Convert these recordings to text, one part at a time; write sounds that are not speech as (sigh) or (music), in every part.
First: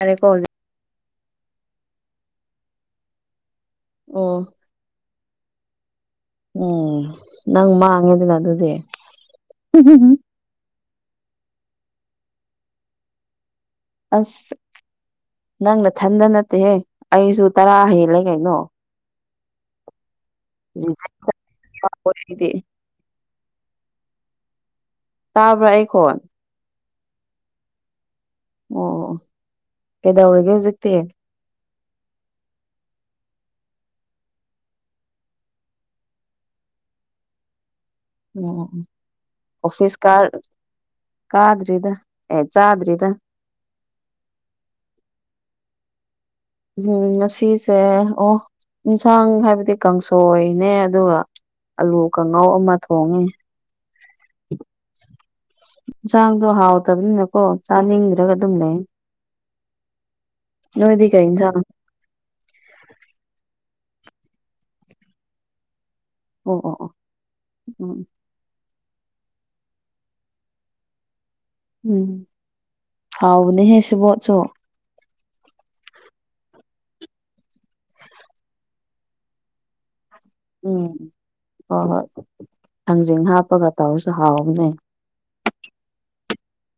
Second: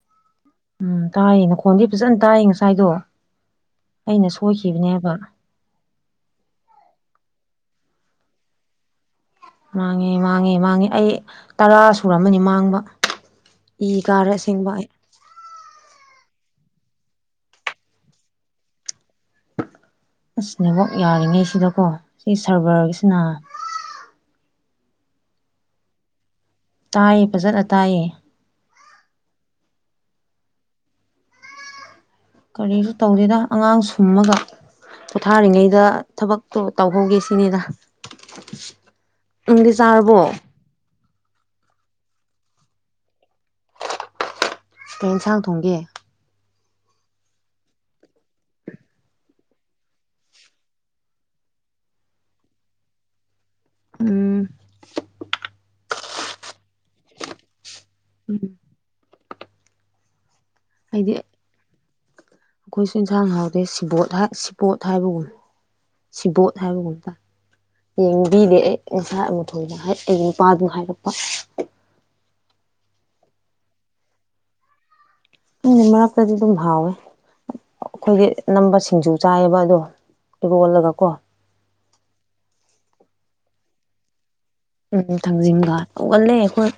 ꯇꯥꯔꯦꯀꯣ ꯍꯧꯖꯤꯛ ꯎꯝ ꯇꯥꯏꯌꯦ ꯃꯈꯣꯟꯗꯤ ꯐꯖꯅ ꯇꯥꯏ ꯉꯁꯥꯏꯗꯣ ꯑꯩꯅ ꯑꯣ ꯁꯣꯏꯈꯤꯕꯅꯦꯕ꯫ ꯎꯝ ꯅꯪ ꯃꯥꯡꯉꯦꯗꯅ ꯑꯗꯨꯗꯤ ꯃꯥꯡꯉꯦ ꯎꯝ ꯃꯥꯡꯉꯦ ꯃꯥꯡꯉꯦ ꯑꯩ ꯇꯔꯥ ꯁꯨꯔꯝꯃꯅꯤ ꯃꯥꯡꯕ ꯏ ꯀꯥꯔꯦ ꯑꯁ ꯑꯁꯦꯡꯕ ꯑꯩ ꯅꯪ ꯅꯊꯟꯗ ꯅꯠꯇꯦꯍꯦ ꯑꯩꯖꯨ ꯇꯔꯥ ꯍꯦꯜꯂꯦ ꯀꯩꯅꯣ ꯑꯁ ꯅꯦꯋꯥꯛ ꯔꯤꯖꯦꯛ ꯌꯥꯔꯤꯉꯩꯁꯤꯗꯀꯣ ꯁꯤ ꯑꯩꯗꯤ ꯁꯔꯕꯔꯒꯤꯁꯤꯅ ꯇꯥꯕ꯭ꯔꯥ ꯑꯩ ꯈꯣꯟ ꯇꯥꯏꯌꯦ ꯐꯖꯅ ꯇꯥꯏꯌꯦ ꯑꯣ ꯑꯣ ꯑꯣ ꯀꯩꯗꯧꯔꯤꯒꯦ ꯍꯧꯖꯤꯛꯇꯤ ꯀꯔꯤꯁꯨ ꯇꯧꯗꯦꯗ ꯑꯉꯥꯡ ꯁꯨꯝꯃꯒ ꯄꯣꯊꯥꯔꯤꯉꯩꯗ ꯊꯕꯛꯇꯣ ꯇꯧꯍꯧꯒꯦ ꯁꯤꯅꯤꯗ꯫ ꯎꯝ ꯅꯪꯗꯤ ꯑꯣꯐꯤꯁ ꯀꯥ ꯆꯥꯔꯕꯣ ꯀꯥꯗ꯭ꯔꯤꯗ ꯑꯦ ꯆꯥꯗ꯭ꯔꯤꯗ꯫ ꯀꯩ ꯌꯦꯟꯁꯥꯡ ꯊꯣꯡꯒꯦ? ꯎꯝ ꯉꯁꯤꯁꯦ ꯑꯣ ꯌꯦꯟꯁꯥꯡ ꯍꯥꯏꯕꯗꯤ ꯀꯥꯡꯁꯣꯏꯅꯦ ꯑꯗꯨꯒ ꯑꯥꯂꯨ ꯀꯥꯡꯉꯧ ꯑꯃ ꯊꯣꯡꯉꯦ꯫ ꯎꯝ ꯏꯟꯖꯥꯡꯗꯣ ꯍꯥꯎꯇꯕꯅꯤꯅꯀꯣ ꯆꯥꯅꯤꯡꯗ꯭ꯔꯒ ꯑꯗꯨꯝ ꯂꯩ꯫ ꯅꯣꯏꯗꯤ ꯑꯩꯗꯤ ꯀꯩ ꯏꯟꯁꯥꯡ? ꯑꯩꯈꯣꯏꯁꯨ ꯏꯟꯁꯥꯡ ꯍꯥꯎꯗꯦ ꯁꯤꯕꯣꯠ ꯍ ꯁꯤꯕꯣꯠ ꯍꯥꯏꯕꯒꯨꯝ ꯁꯤꯕꯣꯠ ꯑꯣ ꯑꯣ ꯑꯣ ꯍꯥꯏꯕꯒꯨꯝ ꯇꯥꯏ꯫ ꯎꯝ ꯌꯦꯡꯕꯤꯗꯦ ꯑꯩ ꯉꯁꯥꯏ ꯑꯃꯊꯣꯏꯅ ꯍꯥꯏ ꯑꯩꯒꯤ ꯅꯨꯄꯥꯗꯨꯅ ꯍꯥꯏꯔꯛꯄ꯫ ꯎꯝ ꯍꯥꯎꯕꯅꯦꯍꯦ ꯁꯤꯕꯣꯠꯁꯨ꯫ (unintelligible) ꯃꯔꯛꯇꯗꯤ ꯑꯗꯨꯝ ꯍꯥꯎꯋꯦ ꯑꯩꯈꯣꯏꯒꯤ ꯑꯅꯝꯕ ꯁꯤꯡꯖꯨ ꯆꯥꯏꯌꯦꯕ ꯑꯗꯣ꯫ ꯎꯝ ꯏꯔꯣꯜꯂꯒ ꯀꯣ ꯍꯣꯏ - ꯍꯣꯏ ꯊꯥꯡꯖꯤꯡ ꯍꯥꯞꯄꯒ ꯇꯧꯔꯁꯨ ꯍꯥꯎꯕꯅꯦ꯫ ꯎꯝ ꯊꯥꯡꯖꯤꯡꯒ ꯍꯧꯒꯜꯂꯦ ꯑꯩꯈꯣꯏ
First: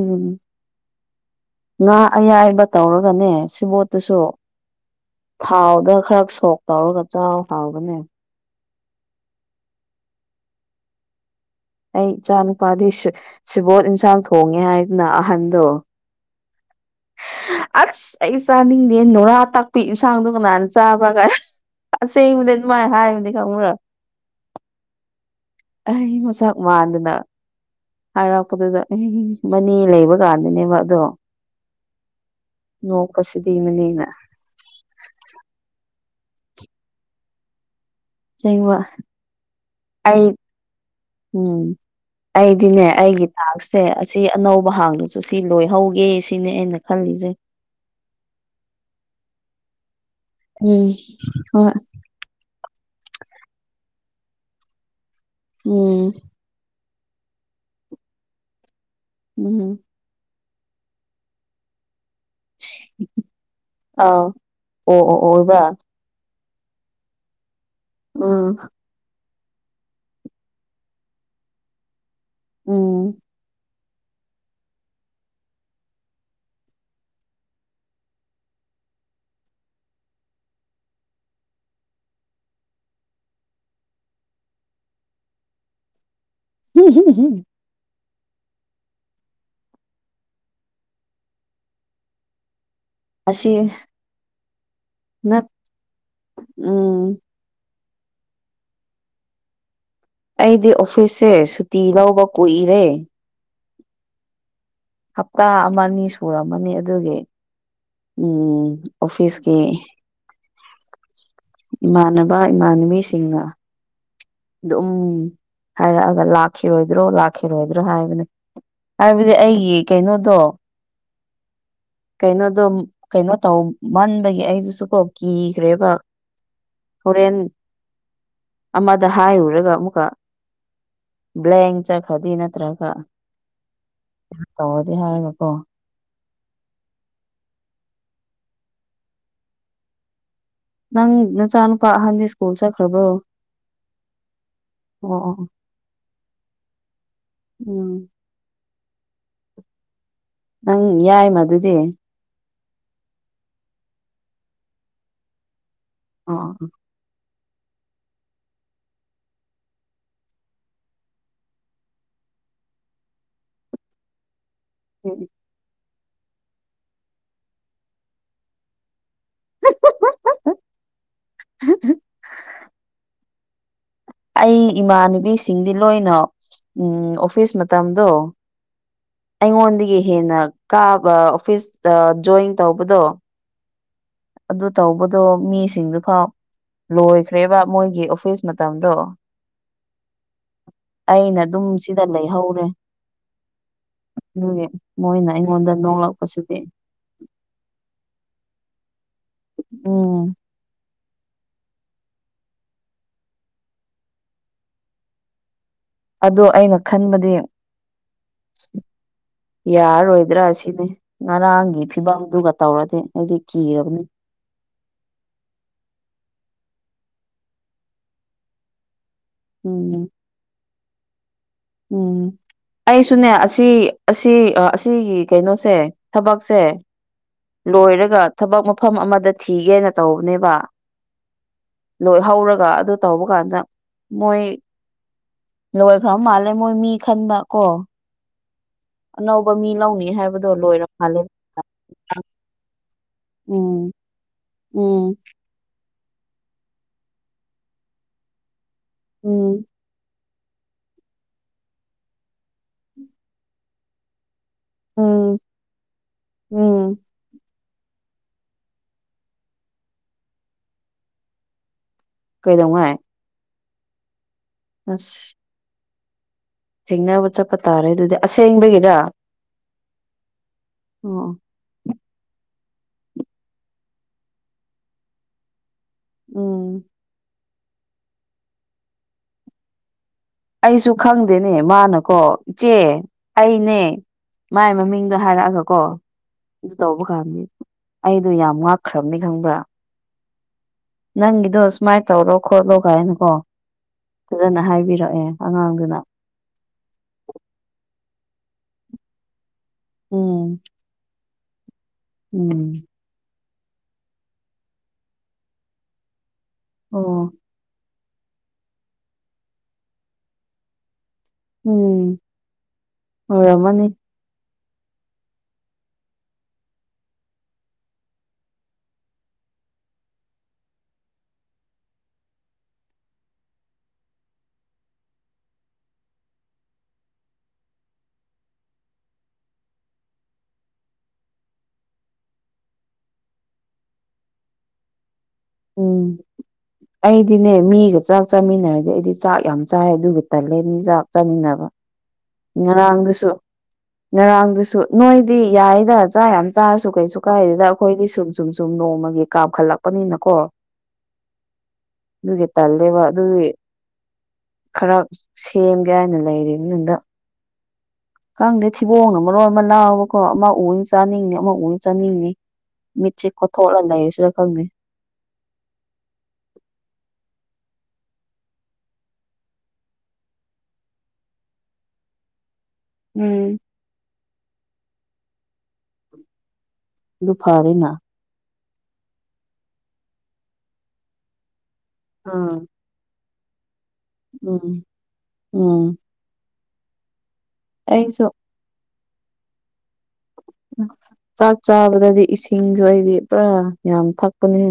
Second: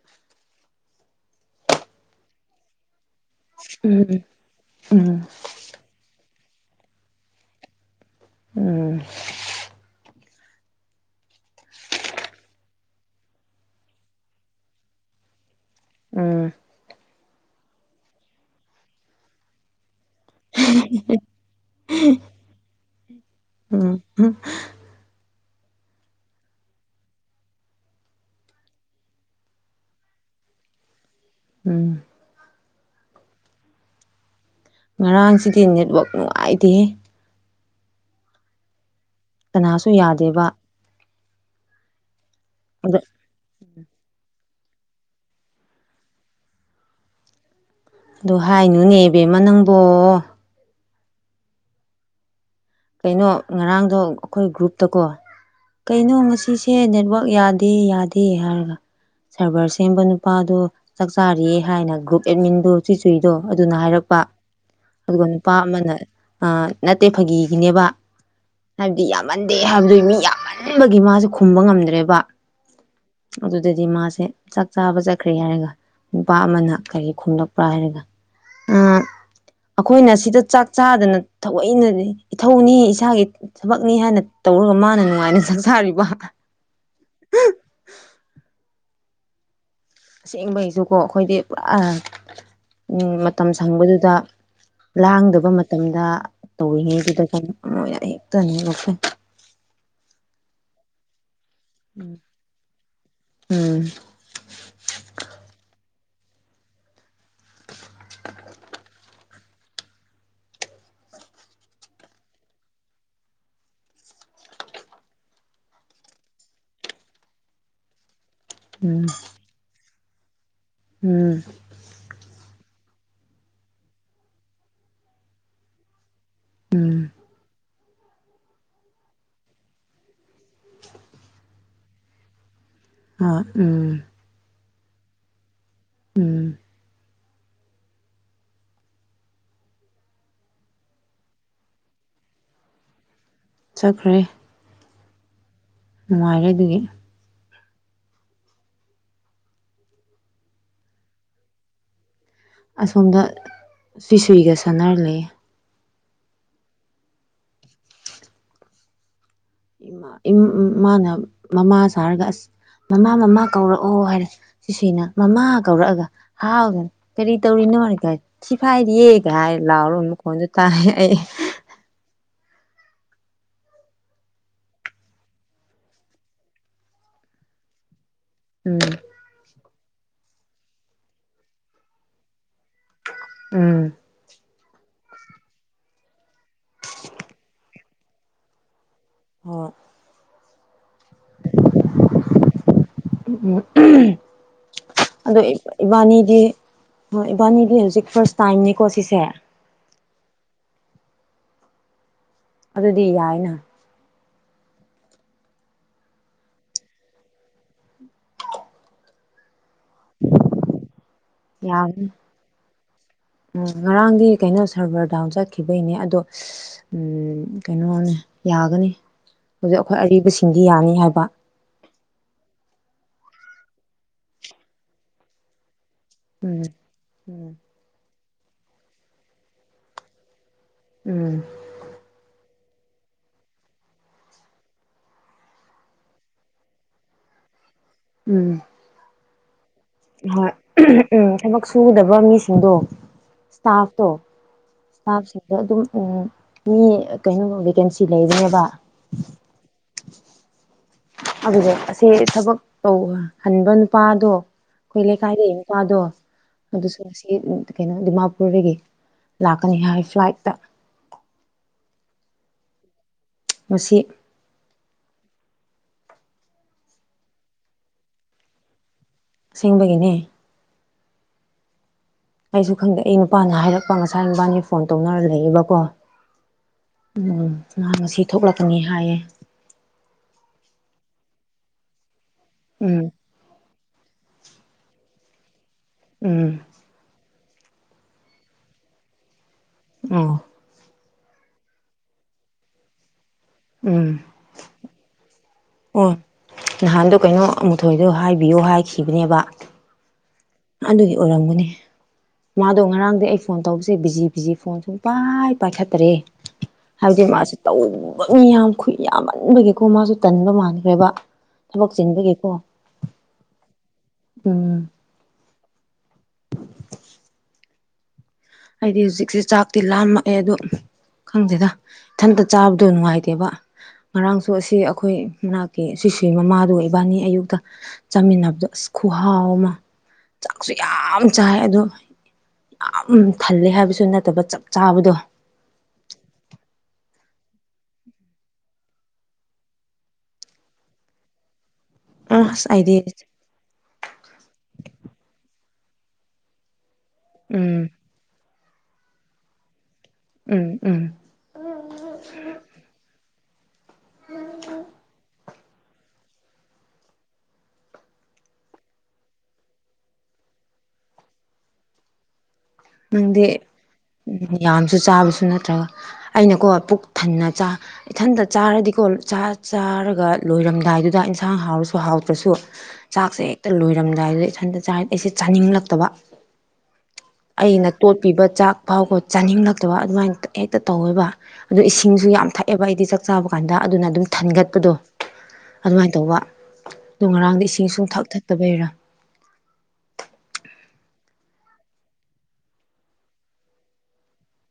ꯎꯝ ꯉꯥ ꯑꯌꯥꯏꯕ ꯇꯧꯔꯒꯅꯦ ꯎꯝ ꯁꯤꯕꯣꯠꯇꯨꯁꯨ ꯎꯝ ꯊꯥꯎꯗ ꯈꯔ ꯁꯣꯛ ꯇꯧꯔꯒ ꯆꯥꯎ ꯍꯥꯎꯕꯅꯦ꯫ ꯎꯝ ꯑꯩ ꯏꯆꯥ ꯅꯨꯄꯥꯗꯤ ꯁꯤꯕꯣꯠ ꯏꯟꯁꯥꯡ ꯊꯣꯡꯉꯦ ꯍꯥꯏꯗꯅ ꯑꯍꯟꯗꯣ ꯎꯝ ꯑꯁ! ꯑꯩ ꯆꯥꯅꯤꯡꯗꯦ ꯅꯨꯔꯥ ꯇꯛꯄꯤ ꯏꯟꯁꯥꯡꯗꯣ ꯀꯥꯅꯥ ꯆꯥꯕ꯭ꯔꯥꯒ ꯑꯁꯦꯡꯕꯅꯦ ꯑꯗꯨꯃꯥꯏꯅ ꯍꯥꯏꯕꯅꯤ ꯈꯪꯕꯔ꯫ ꯎꯝ ꯎꯝ ꯑꯩ ꯃꯁꯛ ꯃꯥꯟꯗꯅ ꯍꯥꯏꯔꯛꯄꯗꯨꯗ (unintelligible) ꯃꯅꯦ ꯂꯩꯕ ꯀꯥꯟꯗꯅꯦꯕ ꯑꯗꯣ꯫ ꯎꯝ ꯅꯣꯛꯄꯁꯤꯗꯤ ꯃꯅꯦꯅ ꯉꯔꯥꯡꯁꯤꯗꯤ ꯅꯦꯠꯋꯥꯛ ꯅꯨꯡꯉꯥꯏꯇꯦꯍꯦ꯫ ꯁꯦꯡꯕꯥ ꯀꯅꯥꯁꯨ ꯌꯥꯗꯦꯕ ꯎꯝ ꯑꯩꯗꯤꯅꯦ ꯑꯗ ꯑꯩꯒꯤ ꯇꯥꯛꯁꯁꯦ ꯑꯁꯤ ꯑꯅꯧꯕ ꯍꯥꯡꯂꯁꯨ ꯁꯤ ꯂꯣꯏꯍꯧꯒꯦ ꯁꯤꯅꯦ ꯑꯩꯅ ꯈꯜꯂꯤꯁꯦ꯫ ꯑꯗꯨ ꯍꯥꯏꯅꯨꯅꯦ ꯕꯦꯝꯃ ꯅꯪꯕꯣ ꯎꯝ ꯍ ꯀꯩꯅꯣ ꯉꯔꯥꯡꯗꯣ ꯑꯩꯈꯣꯏ ꯒ꯭ꯔꯨꯞꯇꯀꯣ ꯎꯝ ꯀꯩꯅꯣ ꯉꯁꯤꯁꯦ ꯅꯦꯠꯋꯥꯛ ꯌꯥꯗꯦ ꯌꯥꯗꯦ ꯍꯥꯏꯔꯒ ꯁꯚꯔ ꯎꯝ ꯁꯦꯝꯕ ꯅꯨꯄꯥꯗꯣ ꯆꯥꯛꯆꯥꯥꯔꯤ ꯍꯥꯏꯅ ꯒ꯭ꯔꯨꯞ ꯑꯦꯗꯃꯤꯟꯗꯣ ꯆꯨ ꯆꯨꯏꯗꯣ ꯑꯗꯨꯅ ꯍꯥꯏꯔꯛꯄ ꯑꯥꯎ ꯑꯣ ꯑꯣ ꯑꯗꯨꯒ ꯅꯨꯄꯥ ꯑꯣꯏꯕ꯭ꯔꯥ ꯑꯃꯅ ꯅꯠꯇꯦ ꯐꯥꯒꯤꯒꯤꯅꯦꯕ ꯑꯝ ꯍꯥꯏꯕꯗꯤ ꯌꯥꯝꯃꯟꯗꯦ ꯍꯥꯏꯕꯗꯨ ꯃꯤ ꯌꯥꯝꯃꯟꯕꯒꯤ ꯃꯥꯁꯦ ꯈꯨꯝꯕ ꯉꯝꯗ꯭ꯔꯦꯕ ꯎꯝ ꯑꯗꯨꯗꯗꯤ ꯃꯥꯁꯦ ꯆꯥꯛ ꯆꯥꯕ ꯆꯠꯈ꯭ꯔꯦ ꯍꯥꯏꯔꯒ ꯅꯨꯄꯥ ꯑꯃꯅ ꯀꯔꯤꯒꯤ ꯈꯨꯝꯂꯛꯄ꯭ꯔꯥ ꯍꯥꯏꯔꯒ ꯑ ꯑꯩꯈꯣꯏꯅ ꯁꯤꯗ ꯆꯥꯛ ꯆꯥꯗꯅ ꯊꯑꯣꯏꯅ ꯏꯊꯧꯅꯤ ꯏꯁꯥꯒꯤ ꯊꯕꯛꯅꯤ ꯍꯥꯏꯅ ꯇꯧꯔꯒ ꯃꯥꯅ ꯅꯨꯡꯉꯥꯏꯅ ꯆꯥꯛꯆꯥꯔꯤꯕ꯫ (unintelligible) ꯑꯁꯦꯡꯕꯩꯁꯨꯀꯣ ꯑꯩꯈꯣꯏꯗꯤ ꯄꯨꯔꯥ ꯎꯝ ꯃꯇꯝ ꯑꯁꯤ ꯁꯪꯕꯗꯨꯗ ꯅꯠ ꯂꯥꯡꯗꯕ ꯃꯇꯝꯗ ꯎꯝ ꯇꯧꯔꯤꯉꯩꯗꯨꯗ ꯀꯣ (unintelligible) ꯑꯩꯗꯤ ꯑꯣꯐꯤꯁꯁꯦ ꯁꯨꯇꯤ ꯂꯧꯕ ꯀꯨꯏꯔꯦ ꯎꯝ ꯍꯞꯇꯥ ꯑꯃ ꯑꯅꯤ ꯁꯨꯔꯝꯃꯅꯤ ꯑꯗꯨꯒꯤ ꯎꯝ ꯑꯣꯐꯤꯁꯀꯤ ꯏꯃꯥꯟꯅꯕ ꯏꯃꯥꯟꯅꯕꯤꯁꯤꯡꯅ ꯑꯗꯨꯝ ꯍꯥꯏꯔꯛꯑꯒ ꯂꯥꯛꯈꯤꯔꯣꯏꯗ꯭ꯔꯣ ꯂꯥꯛꯈꯤꯔꯣꯏꯗ꯭ꯔꯣ ꯍꯥꯏꯕꯅꯤ ꯎꯝ ꯍꯥꯏꯕꯗꯤ ꯑꯩꯒꯤ ꯀꯩꯅꯣꯗꯣ ꯎꯝ ꯀꯩꯅꯣꯗꯣ ꯀꯩꯅꯣ ꯇꯧꯃꯟꯕꯒꯤ ꯑꯩꯗꯨꯁꯨ ꯀꯣ ꯀꯤꯈ꯭ꯔꯦꯕ ꯎꯝ ꯍꯣꯔꯦꯟ ꯑꯃꯗ ꯍꯥꯏꯔꯨꯔꯒ ꯑꯃꯨꯛꯀ ꯕ꯭ꯂꯦꯡ ꯆꯠꯈ꯭ꯔꯗꯤ ꯅꯠꯇ꯭ꯔꯒ ꯑ ꯎꯝ ꯇꯧꯔꯗꯤ ꯍꯥꯏꯔꯒꯀꯣ ꯎꯝ ꯅꯪ ꯅꯆꯥꯅꯨꯄꯥ ꯑꯍꯟꯗꯤ ꯁ꯭ꯀꯨꯜ ꯆꯠꯈ꯭ꯔꯕ꯭ꯔꯣ ꯆꯠꯈ꯭ꯔꯦ ꯑꯣ ꯅꯨꯡꯉꯥꯏꯔꯦ ꯑꯗꯨꯒꯤ ꯎꯝ ꯅꯪ ꯌꯥꯏꯃꯗꯨꯗꯤ ꯑꯁꯣꯝꯗ ꯐꯤꯁꯏꯒ ꯁꯥꯟꯅꯔꯂꯩ ꯑꯣ ꯃꯥꯅ ꯃꯃꯥ ꯁꯥꯔꯒ ꯑꯁ ꯃꯃꯥ ꯃꯃꯥ ꯀꯧꯔꯛꯑꯣ ꯍꯥꯏꯔꯦ ꯆꯨꯁꯤꯅ ꯃꯃꯥ ꯀꯧꯔꯛꯑꯒ ꯍꯥꯎꯗꯅ ꯀꯔꯤ ꯇꯧꯔꯤꯅꯣ ꯍꯥꯏ ꯀ ꯁꯤꯐꯥꯏꯗꯤ ꯍꯥꯏ ꯂꯥꯎꯔ ꯈꯣꯟꯁꯨ ꯇꯥꯏ ꯑꯩ ꯍ ꯍ ꯑꯩ ꯏꯃꯥꯟꯅꯨꯕꯤꯁꯤꯡꯗꯤ ꯂꯣꯏꯅ ꯎꯝ ꯑꯣꯐꯤꯁ ꯃꯇꯝꯗꯣ ꯎꯝ ꯑꯩꯉꯣꯟꯗꯒꯤ ꯍꯦꯟꯅ ꯀꯥꯕ ꯑꯣꯐꯤꯁ ꯖꯣꯏꯟ ꯇꯧꯕꯗꯣ ꯎꯝ ꯑꯗꯨ ꯇꯧꯕꯗꯣ ꯃꯤꯁꯤꯡꯗꯨ ꯐꯥꯎ ꯂꯣꯏꯈ꯭ꯔꯦꯕ ꯃꯣꯏꯒꯤ ꯑꯣꯐꯤꯁ ꯃꯇꯝꯗꯣ ꯍꯣꯏ ꯑꯩꯅ ꯑꯗꯨꯝ ꯁꯤꯗ ꯂꯩꯍꯧꯔꯦ ꯎꯝ ꯑꯗꯨꯒꯤ ꯃꯣꯏꯅ ꯑꯗꯣ ꯑꯩꯉꯣꯟꯗ ꯏꯕꯥꯅꯤꯗꯤ ꯅꯣꯡꯂꯛꯄꯁꯤꯗꯤ ꯍꯣꯏ ꯏꯕꯥꯅꯤꯒꯤ ꯍꯧꯖꯤꯛ ꯐꯥꯔꯁ ꯇꯥꯏꯝꯅꯤꯀꯣ ꯁꯤꯁꯦ ꯎꯝ ꯑꯗꯨꯗꯤ ꯌꯥꯏꯅ ꯑꯗꯣ ꯑꯩꯅ ꯈꯟꯕꯗꯤ ꯌꯥꯔꯔꯣꯏꯗ꯭ꯔꯥ ꯁꯤꯅꯤ ꯉꯔꯥꯡꯒꯤ ꯌꯥꯕꯅꯤ ꯐꯤꯕꯝꯗꯨꯒ ꯇꯧꯔꯗꯤ ꯑꯩꯗꯤ ꯎꯝ ꯀꯤꯔꯕꯅꯤ ꯉꯔꯥꯡꯗꯤ ꯀꯩꯅꯣ ꯁꯔꯕꯔ ꯗꯥꯎꯟ ꯆꯠꯈꯤꯕꯩꯅꯦ ꯑꯗꯣ ꯀꯩꯅꯣꯅꯦ ꯌꯥꯒꯅꯤ ꯍꯧꯖꯤꯛ ꯑꯩꯈꯣꯏ ꯎꯝ ꯑꯔꯤꯕꯁꯤꯡꯗꯤ ꯌꯥꯅꯤ ꯍꯥꯏꯕ ꯎꯝ ꯑꯩꯁꯨꯅꯦ ꯑꯁꯤ ꯑꯁꯤ ꯑꯁꯤꯒꯤ ꯀꯩꯅꯣꯁꯦ ꯊꯕꯛꯁꯦ ꯎꯝ ꯎꯝ ꯂꯣꯏꯔꯒ ꯊꯕꯛ ꯃꯐꯝ ꯑꯃꯗ ꯊꯤꯒꯦꯅ ꯇꯧꯕꯅꯦꯕ ꯎꯝ ꯂꯣꯏ ꯍꯧꯔꯒ ꯑꯗꯨ ꯇꯧꯕ ꯀꯥꯟꯗ ꯃꯣꯏ ꯂꯣꯏꯈ꯭ꯔ ꯃꯥꯜꯂꯦ ꯑ ꯃꯣꯏ ꯃꯤ ꯈꯟꯕ ꯀꯣ ꯎꯝ ꯑꯅꯧꯕ ꯃꯤ ꯂꯧꯅꯤ ꯍꯣꯏ ꯍꯥꯏꯕꯗꯣ ꯂꯣꯏꯔ ꯃꯥꯜꯂꯦ ꯎꯝ ꯊꯕꯛ ꯁꯨꯒꯗꯕ ꯃꯤꯁꯤꯡꯗꯣ ꯎꯝ ꯁꯇꯥꯐꯇꯣ ꯎꯝ ꯁꯐ ꯑꯗꯣ ꯑꯗꯨꯝ ꯎꯝ ꯃꯤ ꯀꯩꯅꯣ ꯕꯦꯀꯦꯟꯁꯤ ꯂꯩꯕꯅꯦꯕ ꯎꯝ ꯑꯗꯨꯗꯣ ꯑꯁꯦ ꯊꯕꯛ ꯇꯧꯍꯟꯕ ꯅꯨꯄꯥꯗꯣ ꯑꯩꯈꯣꯏ ꯎꯝ ꯂꯩꯀꯥꯏꯗ ꯅꯨꯀꯥꯗꯣ ꯎꯝ ꯑꯗꯨꯁꯨ ꯉꯁꯤ ꯀꯩꯅꯣ ꯗꯤꯃꯥꯄꯨꯔꯗꯒꯤ ꯂꯥꯛꯀꯅꯤ ꯍꯥꯏ ꯐ꯭ꯂꯥꯏꯠꯇ ꯀꯩꯗꯧꯉꯥꯏ ꯃꯁꯤꯁꯤ ꯑꯁ ꯊꯦꯡꯅꯕ ꯆꯠꯄ ꯇꯥꯔꯦ ꯑꯗꯨꯗꯤ ꯑꯁꯦꯡꯕꯒꯤꯔ ꯁꯤꯁꯤꯡꯕꯒꯤꯅꯦ ꯑꯣ ꯑꯩꯁꯨ ꯈꯪꯗꯦ ꯑꯩ ꯅꯨꯄꯥꯅ ꯍꯥꯏꯔꯛꯄ ꯉꯁꯥꯏ ꯅꯨꯄꯥꯅꯤ ꯐꯣꯟ ꯇꯧꯅꯔ ꯂꯩꯕꯀꯣ ꯎꯝ ꯉꯍ ꯑꯁꯤ ꯊꯣꯛꯂꯛꯀꯅꯤ ꯍꯥꯏꯌꯦ ꯑꯩꯁꯨ ꯈꯪꯗꯦꯅꯦ ꯃꯥꯅꯀꯣ ꯏꯆꯦ ꯎꯝ ꯑꯩꯅꯦ ꯃꯥꯏ ꯃꯃꯤꯡꯗꯣ ꯍꯥꯏꯔꯛꯑꯒꯀꯣ ꯎꯝ ꯇꯧꯕ ꯀꯥꯟꯗꯤ ꯑꯩꯗꯣ ꯌꯥꯝ ꯉꯛꯈ꯭ꯔꯕꯅꯤ ꯈꯪꯕ꯭ꯔꯥ ꯑ ꯅꯪꯒꯤꯗꯣ ꯁꯨꯃꯥꯏꯅ ꯇꯧꯔꯣ ꯈꯣꯠꯂꯣ ꯀꯥꯏꯅꯀꯣ ꯎꯝ ꯐꯖꯅ ꯍꯥꯏꯕꯤꯔꯛꯑꯦ ꯑꯉꯥꯡꯗꯨ ꯑꯣ ꯅꯍꯥꯟꯗꯣ ꯀꯩꯅꯣ ꯑꯃꯨꯊꯣꯏꯗꯣ ꯍꯥꯏꯕꯤꯌꯨ ꯍꯥꯏꯈꯤꯕꯅꯦꯕ ꯎꯝ ꯑꯗꯨꯒꯤ ꯑꯣꯏꯔꯝꯒꯅꯦ ꯃꯥꯗꯣ ꯎꯝ ꯉꯔꯥꯡꯗꯤ ꯑꯩ ꯐꯣꯟ ꯇꯧꯕꯁꯦ ꯕꯤꯖꯤ ꯕꯤꯖꯤ ꯐꯣꯟ ꯁꯨꯝ ꯄꯥꯏ ꯄꯥꯏꯈꯠꯇ꯭ꯔꯦ ꯍꯥꯏꯕꯗꯤ ꯑꯣ ꯃꯥꯁꯨ ꯇꯧꯕ ꯃꯤ ꯌꯥꯝ ꯈꯨ ꯌꯥꯝꯃꯟꯕꯒꯤꯀꯣ ꯃꯥꯁꯨ ꯇꯟꯕ ꯃꯥꯟꯈ꯭ꯔꯦꯕ ꯊꯕꯛ ꯎꯝ ꯆꯤꯟꯕꯒꯤꯀꯣ ꯑꯣꯏꯔꯝꯃꯅꯤ ꯎꯝ ꯍꯥꯏꯗꯤ ꯍꯧꯖꯤꯛꯁꯦ ꯆꯥꯛꯇꯤ ꯂꯥꯝꯃꯛꯑꯦ ꯑꯗꯣ ꯈꯪꯗꯦꯗ ꯏꯊꯟꯇ ꯆꯥꯕꯗꯣ ꯅꯨꯡꯉꯥꯏꯇꯦꯕ ꯉꯔꯥꯡꯁꯨ ꯑꯁꯤ ꯑꯩꯈꯣꯏ ꯃꯅꯥꯛꯀꯤ ꯁꯤꯁꯤ ꯃꯃꯥꯗꯨ ꯏꯕꯥꯅꯤ ꯑꯌꯨꯛꯇ ꯆꯥꯃꯤꯟꯅꯕꯗꯣ ꯑꯁ ꯈꯨꯍꯥꯎ ꯑꯃ ꯆꯥꯛꯁꯨ ꯌꯥꯝ ꯆꯥꯏ ꯑꯗꯣ ꯌꯥꯝ ꯊꯜꯂꯦ ꯍꯥꯏꯕꯁꯨ ꯅꯠꯇꯕ ꯆꯞ ꯆꯥꯕꯗꯣ ꯎꯝ (inaudible) ꯑꯩꯗꯤꯅꯦ ꯃꯤꯒ ꯆꯥꯛ ꯆꯥꯃꯤꯟꯅꯔꯗꯤ ꯑꯩꯗꯤ ꯆꯥꯛ ꯌꯥꯝ ꯆꯥꯏ ꯑꯗꯨꯒ ꯇꯜꯂꯦ ꯃꯤ ꯆꯥꯛ ꯆꯥꯃꯤꯟꯅꯕ ꯑꯁ ꯑꯩꯗꯤ ꯉꯔꯥꯡꯗꯨꯁꯨ ꯉꯔꯥꯡꯗꯨꯁꯨ ꯅꯣꯏꯗꯤ ꯌꯥꯏꯗ ꯆꯥꯛ ꯌꯥꯝ ꯆꯥꯔꯁꯨ ꯀꯩꯁꯨ ꯀꯥꯏꯗꯨꯗ ꯎꯝ ꯑꯩꯈꯣꯏꯗꯤ ꯁꯨꯝ ꯁꯨꯝ ꯁꯨꯝ ꯅꯣꯡꯃꯒꯤ ꯀꯥꯞꯈꯠꯂꯛꯄꯅꯤꯅꯀꯣ ꯎꯝ ꯎꯝ ꯑꯗꯨꯒꯤ ꯇꯜꯂꯦꯕ ꯑꯗꯨꯒꯤ ꯈꯔ ꯁꯦꯝꯒꯦ ꯍꯥꯏꯅ ꯂꯩꯔꯤ ꯅꯪꯗ ꯈꯪꯗꯦ ꯊꯤꯕꯣꯡꯅ ꯃꯔꯣꯟ ꯑꯃ ꯂꯥꯎꯕꯀꯣ ꯑꯃ ꯎꯅ ꯆꯥꯅꯤꯡꯉ ꯑꯃ ꯎꯅ ꯆꯥꯅꯤꯡꯅꯤ ꯃꯤꯠꯁꯦ ꯀꯣꯊꯣꯛꯂꯒ ꯂꯩꯔꯁꯤꯅ ꯈꯪꯗꯦ ꯁꯨ ꯆꯥꯕꯁꯨ ꯅꯠꯇ꯭ꯔꯒ ꯑꯩꯅꯀꯣ ꯄꯨꯛ ꯊꯟꯅꯥ ꯆꯥ ꯏꯊꯟꯇ ꯆꯥꯔꯗꯤꯀꯣ ꯆꯥꯔꯒ ꯂꯣꯏꯔꯝꯗꯥꯏꯗꯨꯗ ꯏꯟꯁꯥꯡ ꯍꯥꯎꯔꯁꯨ ꯍꯥꯎꯇ꯭ꯔꯁꯨ ꯆꯥꯛꯁꯦ ꯎꯝ ꯍꯦꯛꯇ ꯂꯣꯏꯔꯝꯗꯥꯏꯗꯨꯗ ꯏꯊꯟꯇ ꯆꯥ ꯑꯩꯁꯦ ꯆꯥꯅꯤꯡꯂꯛꯇꯕ꯫ ꯑꯗꯨ ꯐꯔꯦꯅ ꯑꯩꯅ ꯇꯣꯠꯄꯤꯕ ꯆꯥꯛ ꯐꯥꯎꯕꯣ ꯆꯥꯅꯤꯡꯂꯛꯇꯕ ꯑꯗꯨꯃꯥꯏꯅ ꯍꯦꯛꯇ ꯇꯧꯋꯦꯕ ꯑꯗꯨ ꯏꯁꯤꯡꯁꯨ ꯌꯥꯝ ꯎꯝ ꯊꯛꯑꯦꯕ ꯑꯩꯗꯤ ꯆꯥꯛ ꯆꯥꯕ ꯀꯥꯟꯗ ꯑꯗꯨꯅ ꯑꯗꯨꯝ ꯎꯝ ꯊꯟꯒꯠꯄꯗꯣ ꯎꯝ ꯑꯗꯨꯃꯥꯏꯅ ꯇꯧꯕ ꯑꯗꯣ ꯉꯔꯥꯡꯗ ꯏꯁꯤꯡ ꯁꯨꯝ ꯊꯛ ꯑꯩꯁꯨ ꯊꯛꯇ ꯕꯩꯔ꯫ ꯆꯥꯛ ꯆꯥꯕꯗꯗꯤ ꯏꯁꯤꯡꯁꯨ ꯑꯩꯗꯤ ꯄꯨꯔꯥ ꯌꯥꯝ ꯊꯛꯄꯅꯦ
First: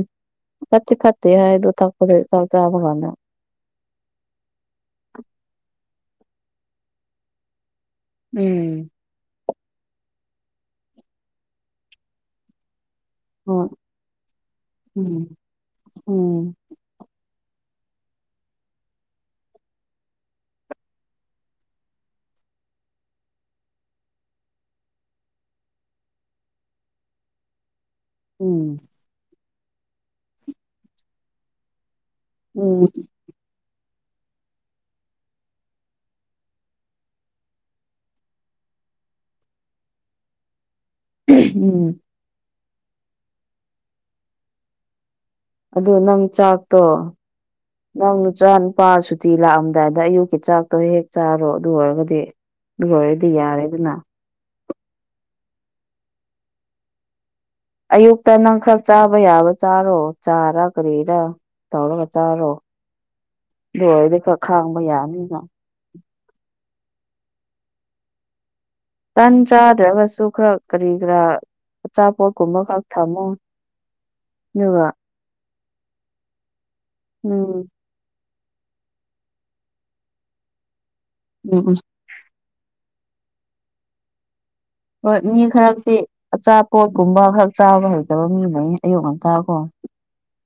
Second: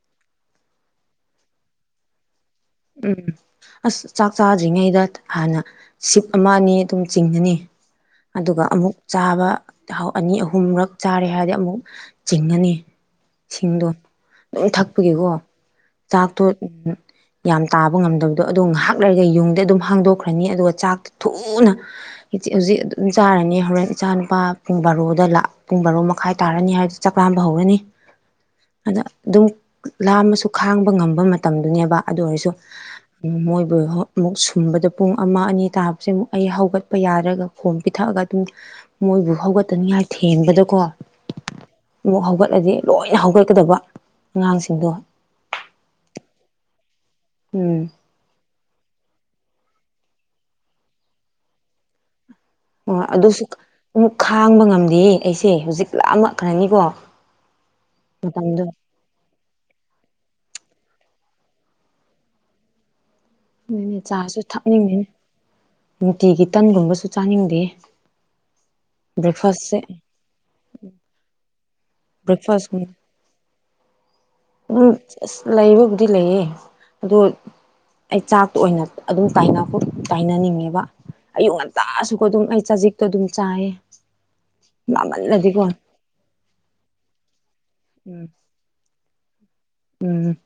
ꯐꯠꯇꯤ ꯐꯠꯇꯦ ꯍꯥꯏ ꯊꯦꯛꯄꯗꯣ ꯆꯕ ꯀꯟꯗ ꯎꯝ ꯑꯁ ꯆꯥꯛ ꯆꯥꯗ꯭ꯔꯤꯉꯩꯗ ꯍꯥꯟꯅ ꯁꯤꯞ ꯑꯃ ꯑꯅꯤ ꯑꯗꯨꯝ ꯆꯤꯡꯒꯅꯤ ꯑꯗꯨꯒ ꯎꯝ ꯑꯃꯨꯛ ꯆꯥꯕ ꯑꯅꯤ ꯑꯍꯨꯝꯔꯛ ꯆꯥꯔꯦ ꯍꯥꯏꯔꯗꯤ ꯑꯃꯨꯛ ꯆꯤꯡꯉꯅꯤ ꯍꯣꯏ ꯏꯁꯤꯡꯗꯣ ꯑꯗꯨꯝ ꯊꯛꯄꯒꯤꯀꯣ ꯎꯝ ꯆꯥꯛꯇꯣ ꯎꯝ ꯌꯥꯝ ꯇꯥꯕ ꯉꯝꯗꯕꯗꯣ ꯑꯗꯣ ꯉꯥꯏꯍꯥꯛ ꯂꯩꯔꯒ ꯌꯨꯡꯗ ꯑꯗꯨꯝ ꯍꯥꯡꯗꯣꯛꯈ꯭ꯔꯅꯤ ꯑꯗꯨꯒ ꯆꯥꯛꯇ ꯊꯨꯅ ꯍꯧꯖꯤꯛ ꯑꯗꯨꯝ ꯆꯥꯔꯅꯤ ꯍꯣꯔꯦꯟ ꯏꯆꯥ ꯅꯨꯨꯄꯥ ꯄꯨꯡ ꯕꯥꯔꯣꯗ ꯂꯛ ꯄꯨꯡ ꯕꯥꯔꯣ ꯃꯈꯥꯏ ꯇꯥꯔꯅꯤ ꯍꯥꯏ ꯆꯥꯛ ꯂꯥꯝꯕ ꯍꯧꯔꯅꯤ ꯎꯝ ꯑꯗ ꯑꯗꯨꯝ ꯂꯥꯝꯃꯁꯨ ꯈꯥꯡꯕ ꯉꯝꯕ ꯃꯇꯝꯗꯨꯅꯦꯕ ꯑꯗꯨ ꯑꯣꯏꯔꯁꯨ ꯎꯝ ꯃꯣꯏꯕꯨ ꯑꯃꯨꯛ ꯁꯨꯝꯕꯗ ꯄꯨꯡ ꯑꯃ ꯑꯅꯤ ꯇꯥꯕꯁꯦ ꯑꯃꯨꯛ ꯑꯩ ꯍꯧꯒꯠꯄ ꯌꯥꯔꯒ ꯈꯣꯝ ꯄꯤꯊꯛꯑꯒ ꯑꯗꯨꯝ ꯃꯣꯏꯕꯨ ꯍꯧꯒꯠꯇꯅꯤꯉꯥꯏ ꯊꯦꯝꯕꯗꯀꯣ ꯎꯝ ꯑꯃꯨꯛ ꯍꯧꯒꯠꯂꯗꯤ ꯂꯣꯏꯅ ꯍꯧꯒꯠꯀꯗꯕ ꯑꯉꯥꯡꯁꯤꯡꯗꯣ ꯑꯗꯨ ꯅꯪ ꯆꯥꯛꯇꯣ ꯎꯝ ꯅꯪ ꯅꯆꯥ ꯅꯨꯄꯥ ꯁꯨꯇꯤ ꯂꯥꯛꯑꯝꯗꯥꯏꯗ ꯑꯌꯨꯛꯀꯤ ꯆꯥꯛꯇꯣ ꯍꯦꯛ ꯆꯥꯔꯣ ꯑꯗꯨ ꯑꯣꯏꯔꯒꯗꯤ ꯑꯗꯨ ꯍꯣꯏ ꯑꯣꯏꯔꯗꯤ ꯑꯗꯨꯁꯨ ꯌꯥꯔꯦꯗꯅ ꯑꯃꯨꯛ ꯈꯥꯡꯕ ꯉꯝꯗꯦ ꯑꯩꯁꯦ ꯍꯧꯖꯤꯛ ꯂꯥꯃꯛ ꯈꯔꯅꯤꯀꯣ ꯑꯌꯨꯛꯇ ꯅꯪ ꯈꯔ ꯆꯥꯕ ꯌꯥꯕ ꯆꯥꯔꯣ ꯆꯥꯔ ꯀꯔꯤꯔꯥ ꯇꯧꯔꯒ ꯆꯥꯔꯣ ꯑꯗꯨꯅꯦ ꯂꯣꯏꯔꯗꯤ ꯈꯔ ꯆꯥꯁꯨ ꯈꯥꯡꯕ ꯊꯛꯅꯤꯡꯗꯦ ꯌꯥꯅꯤꯅ ꯅꯨꯡꯇꯤꯒꯤ ꯇꯟꯒꯨꯝꯕꯁꯨ ꯆꯥꯅꯤꯡꯗꯦ ꯇꯟ ꯕ꯭ꯔꯦꯛꯐꯥꯁꯁꯦ ꯆꯥꯗ꯭ꯔꯒꯁꯨ ꯈꯔ ꯀꯔꯤ ꯀꯔꯥ ꯑꯆꯥꯄꯣꯠ ꯀꯨꯝꯕ ꯈꯛ ꯕ꯭ꯔꯦꯛꯐꯥꯁꯀꯨꯝꯕ ꯊꯝꯃꯨ ꯎꯝ ꯑꯁ ꯂꯩꯕꯕꯨꯗꯤ ꯂꯩꯌꯦ ꯑꯗꯨ ꯎꯝ ꯑꯩ ꯆꯥꯛꯇ ꯑꯣꯏꯅ ꯑꯗꯨꯝ ꯇꯥꯏꯅꯅꯤꯡꯉꯦꯕ ꯑꯌꯨꯛ ꯎꯝ ꯎꯝ ꯉꯟꯇꯥꯁꯨ ꯑꯗꯨꯝ ꯑꯩ ꯆꯖꯤꯛ ꯇ ꯑꯗꯨꯝ ꯆꯥꯏꯑꯦ꯫ ꯍꯣꯏ ꯃꯤ ꯈꯔꯛꯇꯤ ꯑꯆꯥꯄꯣꯠꯀꯨꯝꯕ ꯈꯔ ꯆꯥꯕ ꯎꯝ ꯍꯩꯇꯕ ꯃꯤ ꯂꯩ ꯑꯌꯨꯛ ꯉꯟꯇꯥ ꯀꯣ ꯎꯝ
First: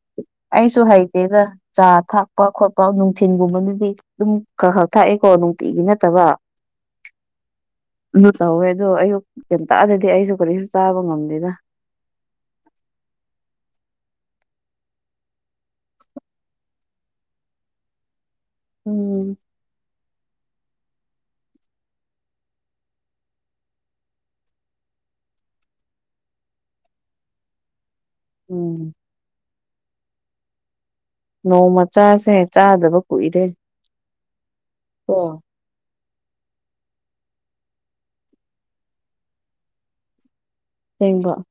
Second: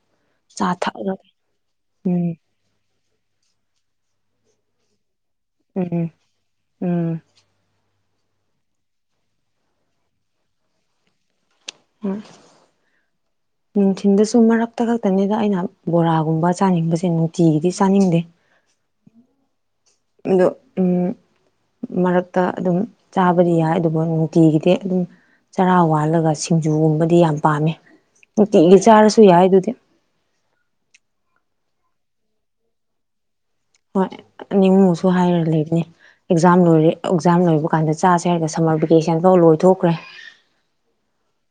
ꯆꯥ ꯑꯩꯁꯨ ꯊꯛꯑꯒ ꯍꯩꯇꯦꯗ ꯆꯥ ꯎꯝ ꯊꯛꯄ ꯈꯣꯠꯄ꯫ ꯅꯨꯡꯊꯤꯟꯒꯨꯝꯕꯅꯗꯤ ꯑꯗꯨꯝ ꯈꯔ ꯈꯔ ꯊꯥꯛꯑꯦꯀꯣ ꯇꯤꯒꯤ ꯎꯝ ꯅꯠꯇꯕ ꯎꯝ ꯑꯗꯨ ꯇꯧꯋꯦ ꯑꯗꯣ ꯑꯌꯨꯛ ꯀꯩꯝ ꯇꯥꯛꯑꯗꯗꯤ ꯑꯩꯁꯨ ꯀꯔꯤꯁꯨ ꯆꯥꯕ ꯉꯝꯗꯦꯗ (unintelligible) ꯅꯨꯡꯊꯤꯟꯗꯁꯨ ꯃꯔꯛꯇ ꯈꯛꯇꯅꯤꯗ ꯑꯩꯅ ꯕꯣꯔꯥꯒꯨꯝꯕ ꯆꯥꯅꯤꯡꯕꯁꯦ ꯅꯨꯡꯇꯤꯒꯤꯗꯤ ꯆꯥꯅꯤꯡꯗꯦ ꯎꯝ ꯑꯗꯣ ꯎ ꯃꯔꯛꯇ ꯑꯗꯨꯝ ꯆꯥꯕꯗꯤ ꯌꯥꯏ ꯑꯗꯨꯕꯨ ꯅꯨꯡꯇꯤꯒꯤꯗꯤ ꯑꯗꯨꯝ ꯆꯔꯥ ꯋꯥꯜꯂꯒ ꯁꯤꯡꯖꯨꯒꯨꯝꯕꯗꯤ ꯌꯥꯝ ꯄꯥꯝꯃꯦ ꯅꯨꯡꯇꯤꯒꯤ ꯎꯝ ꯆꯥꯔꯁꯨ ꯌꯥꯏ ꯑꯗꯨꯗꯤ ꯅꯣꯡꯃ ꯆꯥꯁꯦ ꯆꯥꯗꯕ ꯀꯨꯏꯔꯦ ꯍꯣꯏ ꯅꯤꯡꯃꯨꯁꯨ ꯀꯣ ꯍꯥꯏꯔ ꯂꯩꯕꯅꯦ ꯑꯦꯛꯖꯥꯝ ꯂꯣꯏꯔꯦ ꯑꯦꯛꯖꯥꯝ ꯂꯣꯏꯕ ꯀꯥꯟꯗ ꯆꯥꯁꯦꯔꯒ ꯁꯝꯃꯔ ꯕꯦꯀꯦꯁꯟ ꯐꯥꯎ ꯂꯣꯏꯊꯣꯛꯈ꯭ꯔꯦ ꯊꯦꯡꯕ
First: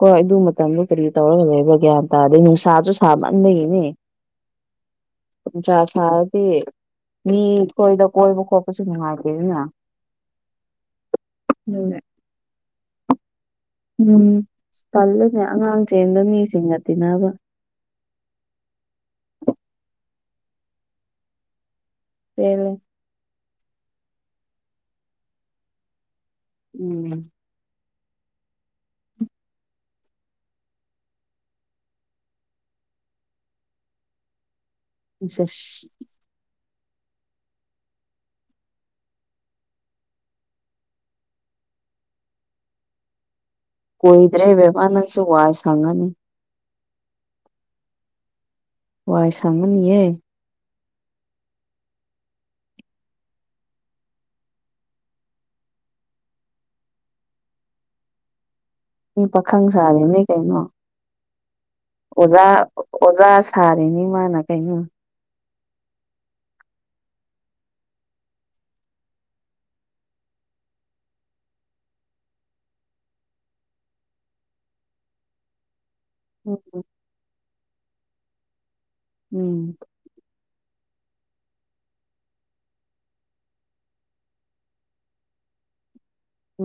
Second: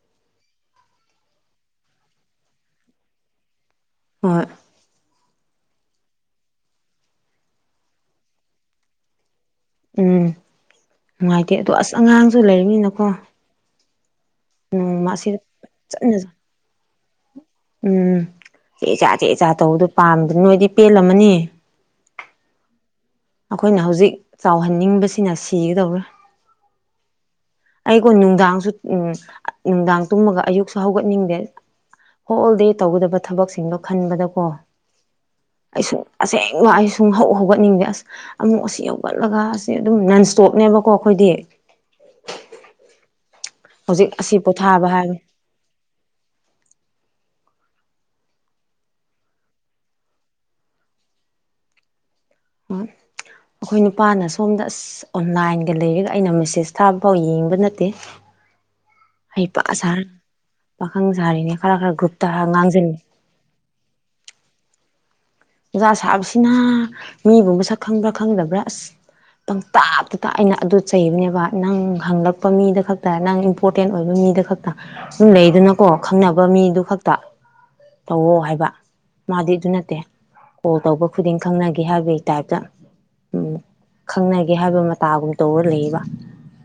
ꯍꯣꯏ ꯑꯗꯨ ꯃꯇꯝꯗꯨ ꯀꯔꯤ ꯇꯧꯔꯒ ꯂꯩꯕ꯭ꯔꯥ ꯒ꯭ꯌꯥꯟ ꯇꯥꯗꯦ ꯅꯨꯡꯁꯥꯁꯨ ꯁꯥꯃꯟꯕꯒꯤꯅꯤ ꯍꯣꯏ ꯅꯨꯡꯁꯥ ꯁꯥꯔꯗꯤ ꯃꯤꯈꯣꯏꯗ ꯀꯣꯏꯕ ꯈꯣꯠꯄꯁꯨ ꯅꯨꯡꯉꯥꯏꯇꯦ ꯑꯗꯨꯅ ꯎꯝ ꯅꯨꯡꯉꯥꯏꯇꯦ ꯑꯗꯣ ꯑꯁ ꯑꯉꯥꯡꯁꯨ ꯂꯩꯅꯤꯅꯀꯣ ꯎꯝ ꯇꯜꯂꯅꯦ ꯑꯉꯥꯡ ꯆꯠꯅ ꯆꯦꯟꯕ ꯃꯤꯁꯤꯡꯒ ꯇꯤꯟꯅꯕ ꯎꯝ ꯆꯦ ꯆꯥꯛ ꯆꯦ ꯆꯥ ꯇꯧꯕꯗꯣ ꯄꯥꯝꯕꯗꯅ ꯅꯣꯏꯗꯤ ꯄꯦꯜꯂꯝꯃꯅꯤ (unintelligible) ꯑꯩꯈꯣꯏꯅ ꯍꯧꯖꯤꯛ ꯆꯥꯎꯍꯟꯅꯤꯡꯕꯁꯤꯅ ꯁꯤꯒꯗꯧꯔꯦ ꯎꯝ ꯑꯩꯀꯣ ꯅꯨꯡꯗꯥꯡꯁꯨ ꯎꯝ ꯅꯨꯡꯗꯥꯡ ꯇꯨꯝꯃꯒ ꯑꯌꯨꯛꯁꯨ ꯍꯧꯒꯠꯅꯤꯡꯗꯦ ꯍꯣꯜ ꯗꯦ ꯇꯧꯒꯗꯕ ꯊꯕꯛꯁꯤꯡꯗꯣ ꯈꯟꯕꯗꯀꯣ ꯑꯩꯁꯨ ꯑꯁꯦꯡꯕ ꯑꯩ ꯁꯨꯡ ꯍꯧ ꯍꯧꯒꯠꯅꯤꯡꯗꯦ ꯑꯁ ꯑꯃꯨꯛ ꯑꯁꯤ ꯍꯧꯒꯠꯂꯒ ꯑꯁꯤ ꯑꯗꯨꯝ ꯅꯟꯁ꯭ꯇꯣꯞꯅꯦꯕꯀꯣ ꯑꯩꯈꯣꯏꯗꯤ ꯍꯧꯖꯤꯛ ꯑꯁꯤ ꯀꯨꯏꯗ꯭ꯔꯦ ꯕꯦꯃꯥ ꯄꯣꯊꯥꯕ ꯍꯥꯏꯕ ꯅꯪꯁꯨ ꯋꯥꯏ ꯁꯪꯉꯅꯤ ꯋꯥꯏ ꯁꯪꯕꯅꯤꯌꯦ ꯎꯝ ꯑꯩꯈꯣꯏ ꯅꯨꯄꯥꯅ ꯁꯣꯝꯗ ꯑꯁ ꯑꯣꯟꯂꯥꯏꯟꯒ ꯂꯩꯔꯒ ꯑꯩꯅ ꯃꯦꯁꯦꯖ ꯊꯥꯕ ꯐꯥꯎ ꯌꯦꯡꯕ ꯅꯠꯇꯦ ꯃꯤ ꯍꯩꯄꯥ ꯄꯥꯈꯪ ꯁꯥ ꯁꯥꯔꯤꯅꯦ ꯀꯩꯅꯣ ꯄꯥꯈꯪ ꯁꯥꯔꯤꯅꯦ ꯈꯔ ꯈꯔ ꯒ꯭ꯔꯨꯞꯇ ꯑꯣꯖꯥ ꯉꯥꯡꯁꯤꯜꯂꯤ ꯑꯣꯖꯥ ꯁꯥꯔꯤꯅꯤ ꯃꯥꯅ ꯀꯩꯅꯣ ꯑꯣꯖꯥ ꯁꯥꯕꯁꯤꯅ ꯃꯤꯕꯨ ꯃꯁꯛ ꯈꯪꯕ꯭ꯔꯥ ꯈꯪꯗꯕ꯭ꯔꯥ ꯑꯁ ꯄꯪꯇꯥꯛꯇ ꯇꯥ ꯑꯩꯅ ꯑꯗꯨ ꯆꯩꯕꯅꯦꯕ ꯅꯪ ꯍꯪꯂꯛꯄ ꯃꯤꯗ ꯈꯛꯇ ꯅꯪ ꯏꯝꯄꯣꯔꯇꯦꯟ ꯑꯣꯏꯕ ꯃꯤꯗ ꯈꯛꯇ ꯁꯝ ꯂꯩꯗꯅ ꯀꯣ ꯈꯪꯅꯕ ꯃꯤꯗꯨ ꯈꯛꯇ ꯇꯧꯋꯣ ꯍꯥꯏꯕ ꯃꯥꯗꯤ ꯑꯗꯨ ꯎꯝ ꯅꯠꯇꯦ ꯀꯣꯜ ꯇꯧꯕ ꯈꯨꯗꯤꯡ ꯈꯪꯅꯒꯦ ꯍꯥꯏꯕꯒꯤ ꯇꯥꯏꯞꯇ ꯈꯪꯅꯒꯦ ꯍꯥꯏꯕ ꯃꯇꯥꯒꯨꯝ ꯇꯧꯔ ꯂꯩꯕ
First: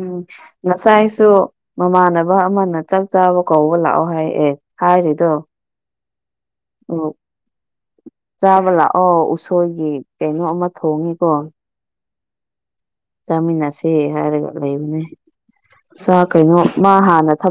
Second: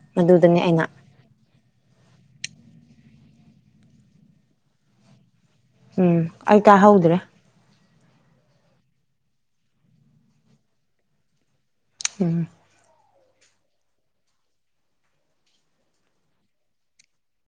ꯎꯝ ꯅꯁꯥꯏ ꯁꯨ ꯃꯃꯥꯟꯅꯕ ꯑꯃꯅ ꯆꯛ ꯆꯥꯕ ꯀꯧꯕ ꯂꯥꯛꯑꯣ ꯍꯥꯏ ꯑꯦ ꯍꯥꯏꯔꯤꯗꯣ ꯎꯝ ꯑꯩ ꯑꯣ ꯇꯥꯍꯧꯗ꯭ꯔꯦ ꯆꯥꯕ ꯂꯥꯛꯑꯣ ꯎꯁꯣꯏꯒꯤ ꯀꯩꯅꯣ ꯑꯃ ꯊꯣꯡꯉꯦꯀꯣ ꯎꯝ ꯆꯥꯃꯤꯟꯅꯁꯦ ꯍꯥꯏꯔꯒ ꯂꯩꯕꯅꯦ ꯆꯥ ꯀꯩꯅꯣ ꯃꯥ ꯍꯥꯟꯅ ꯊꯛ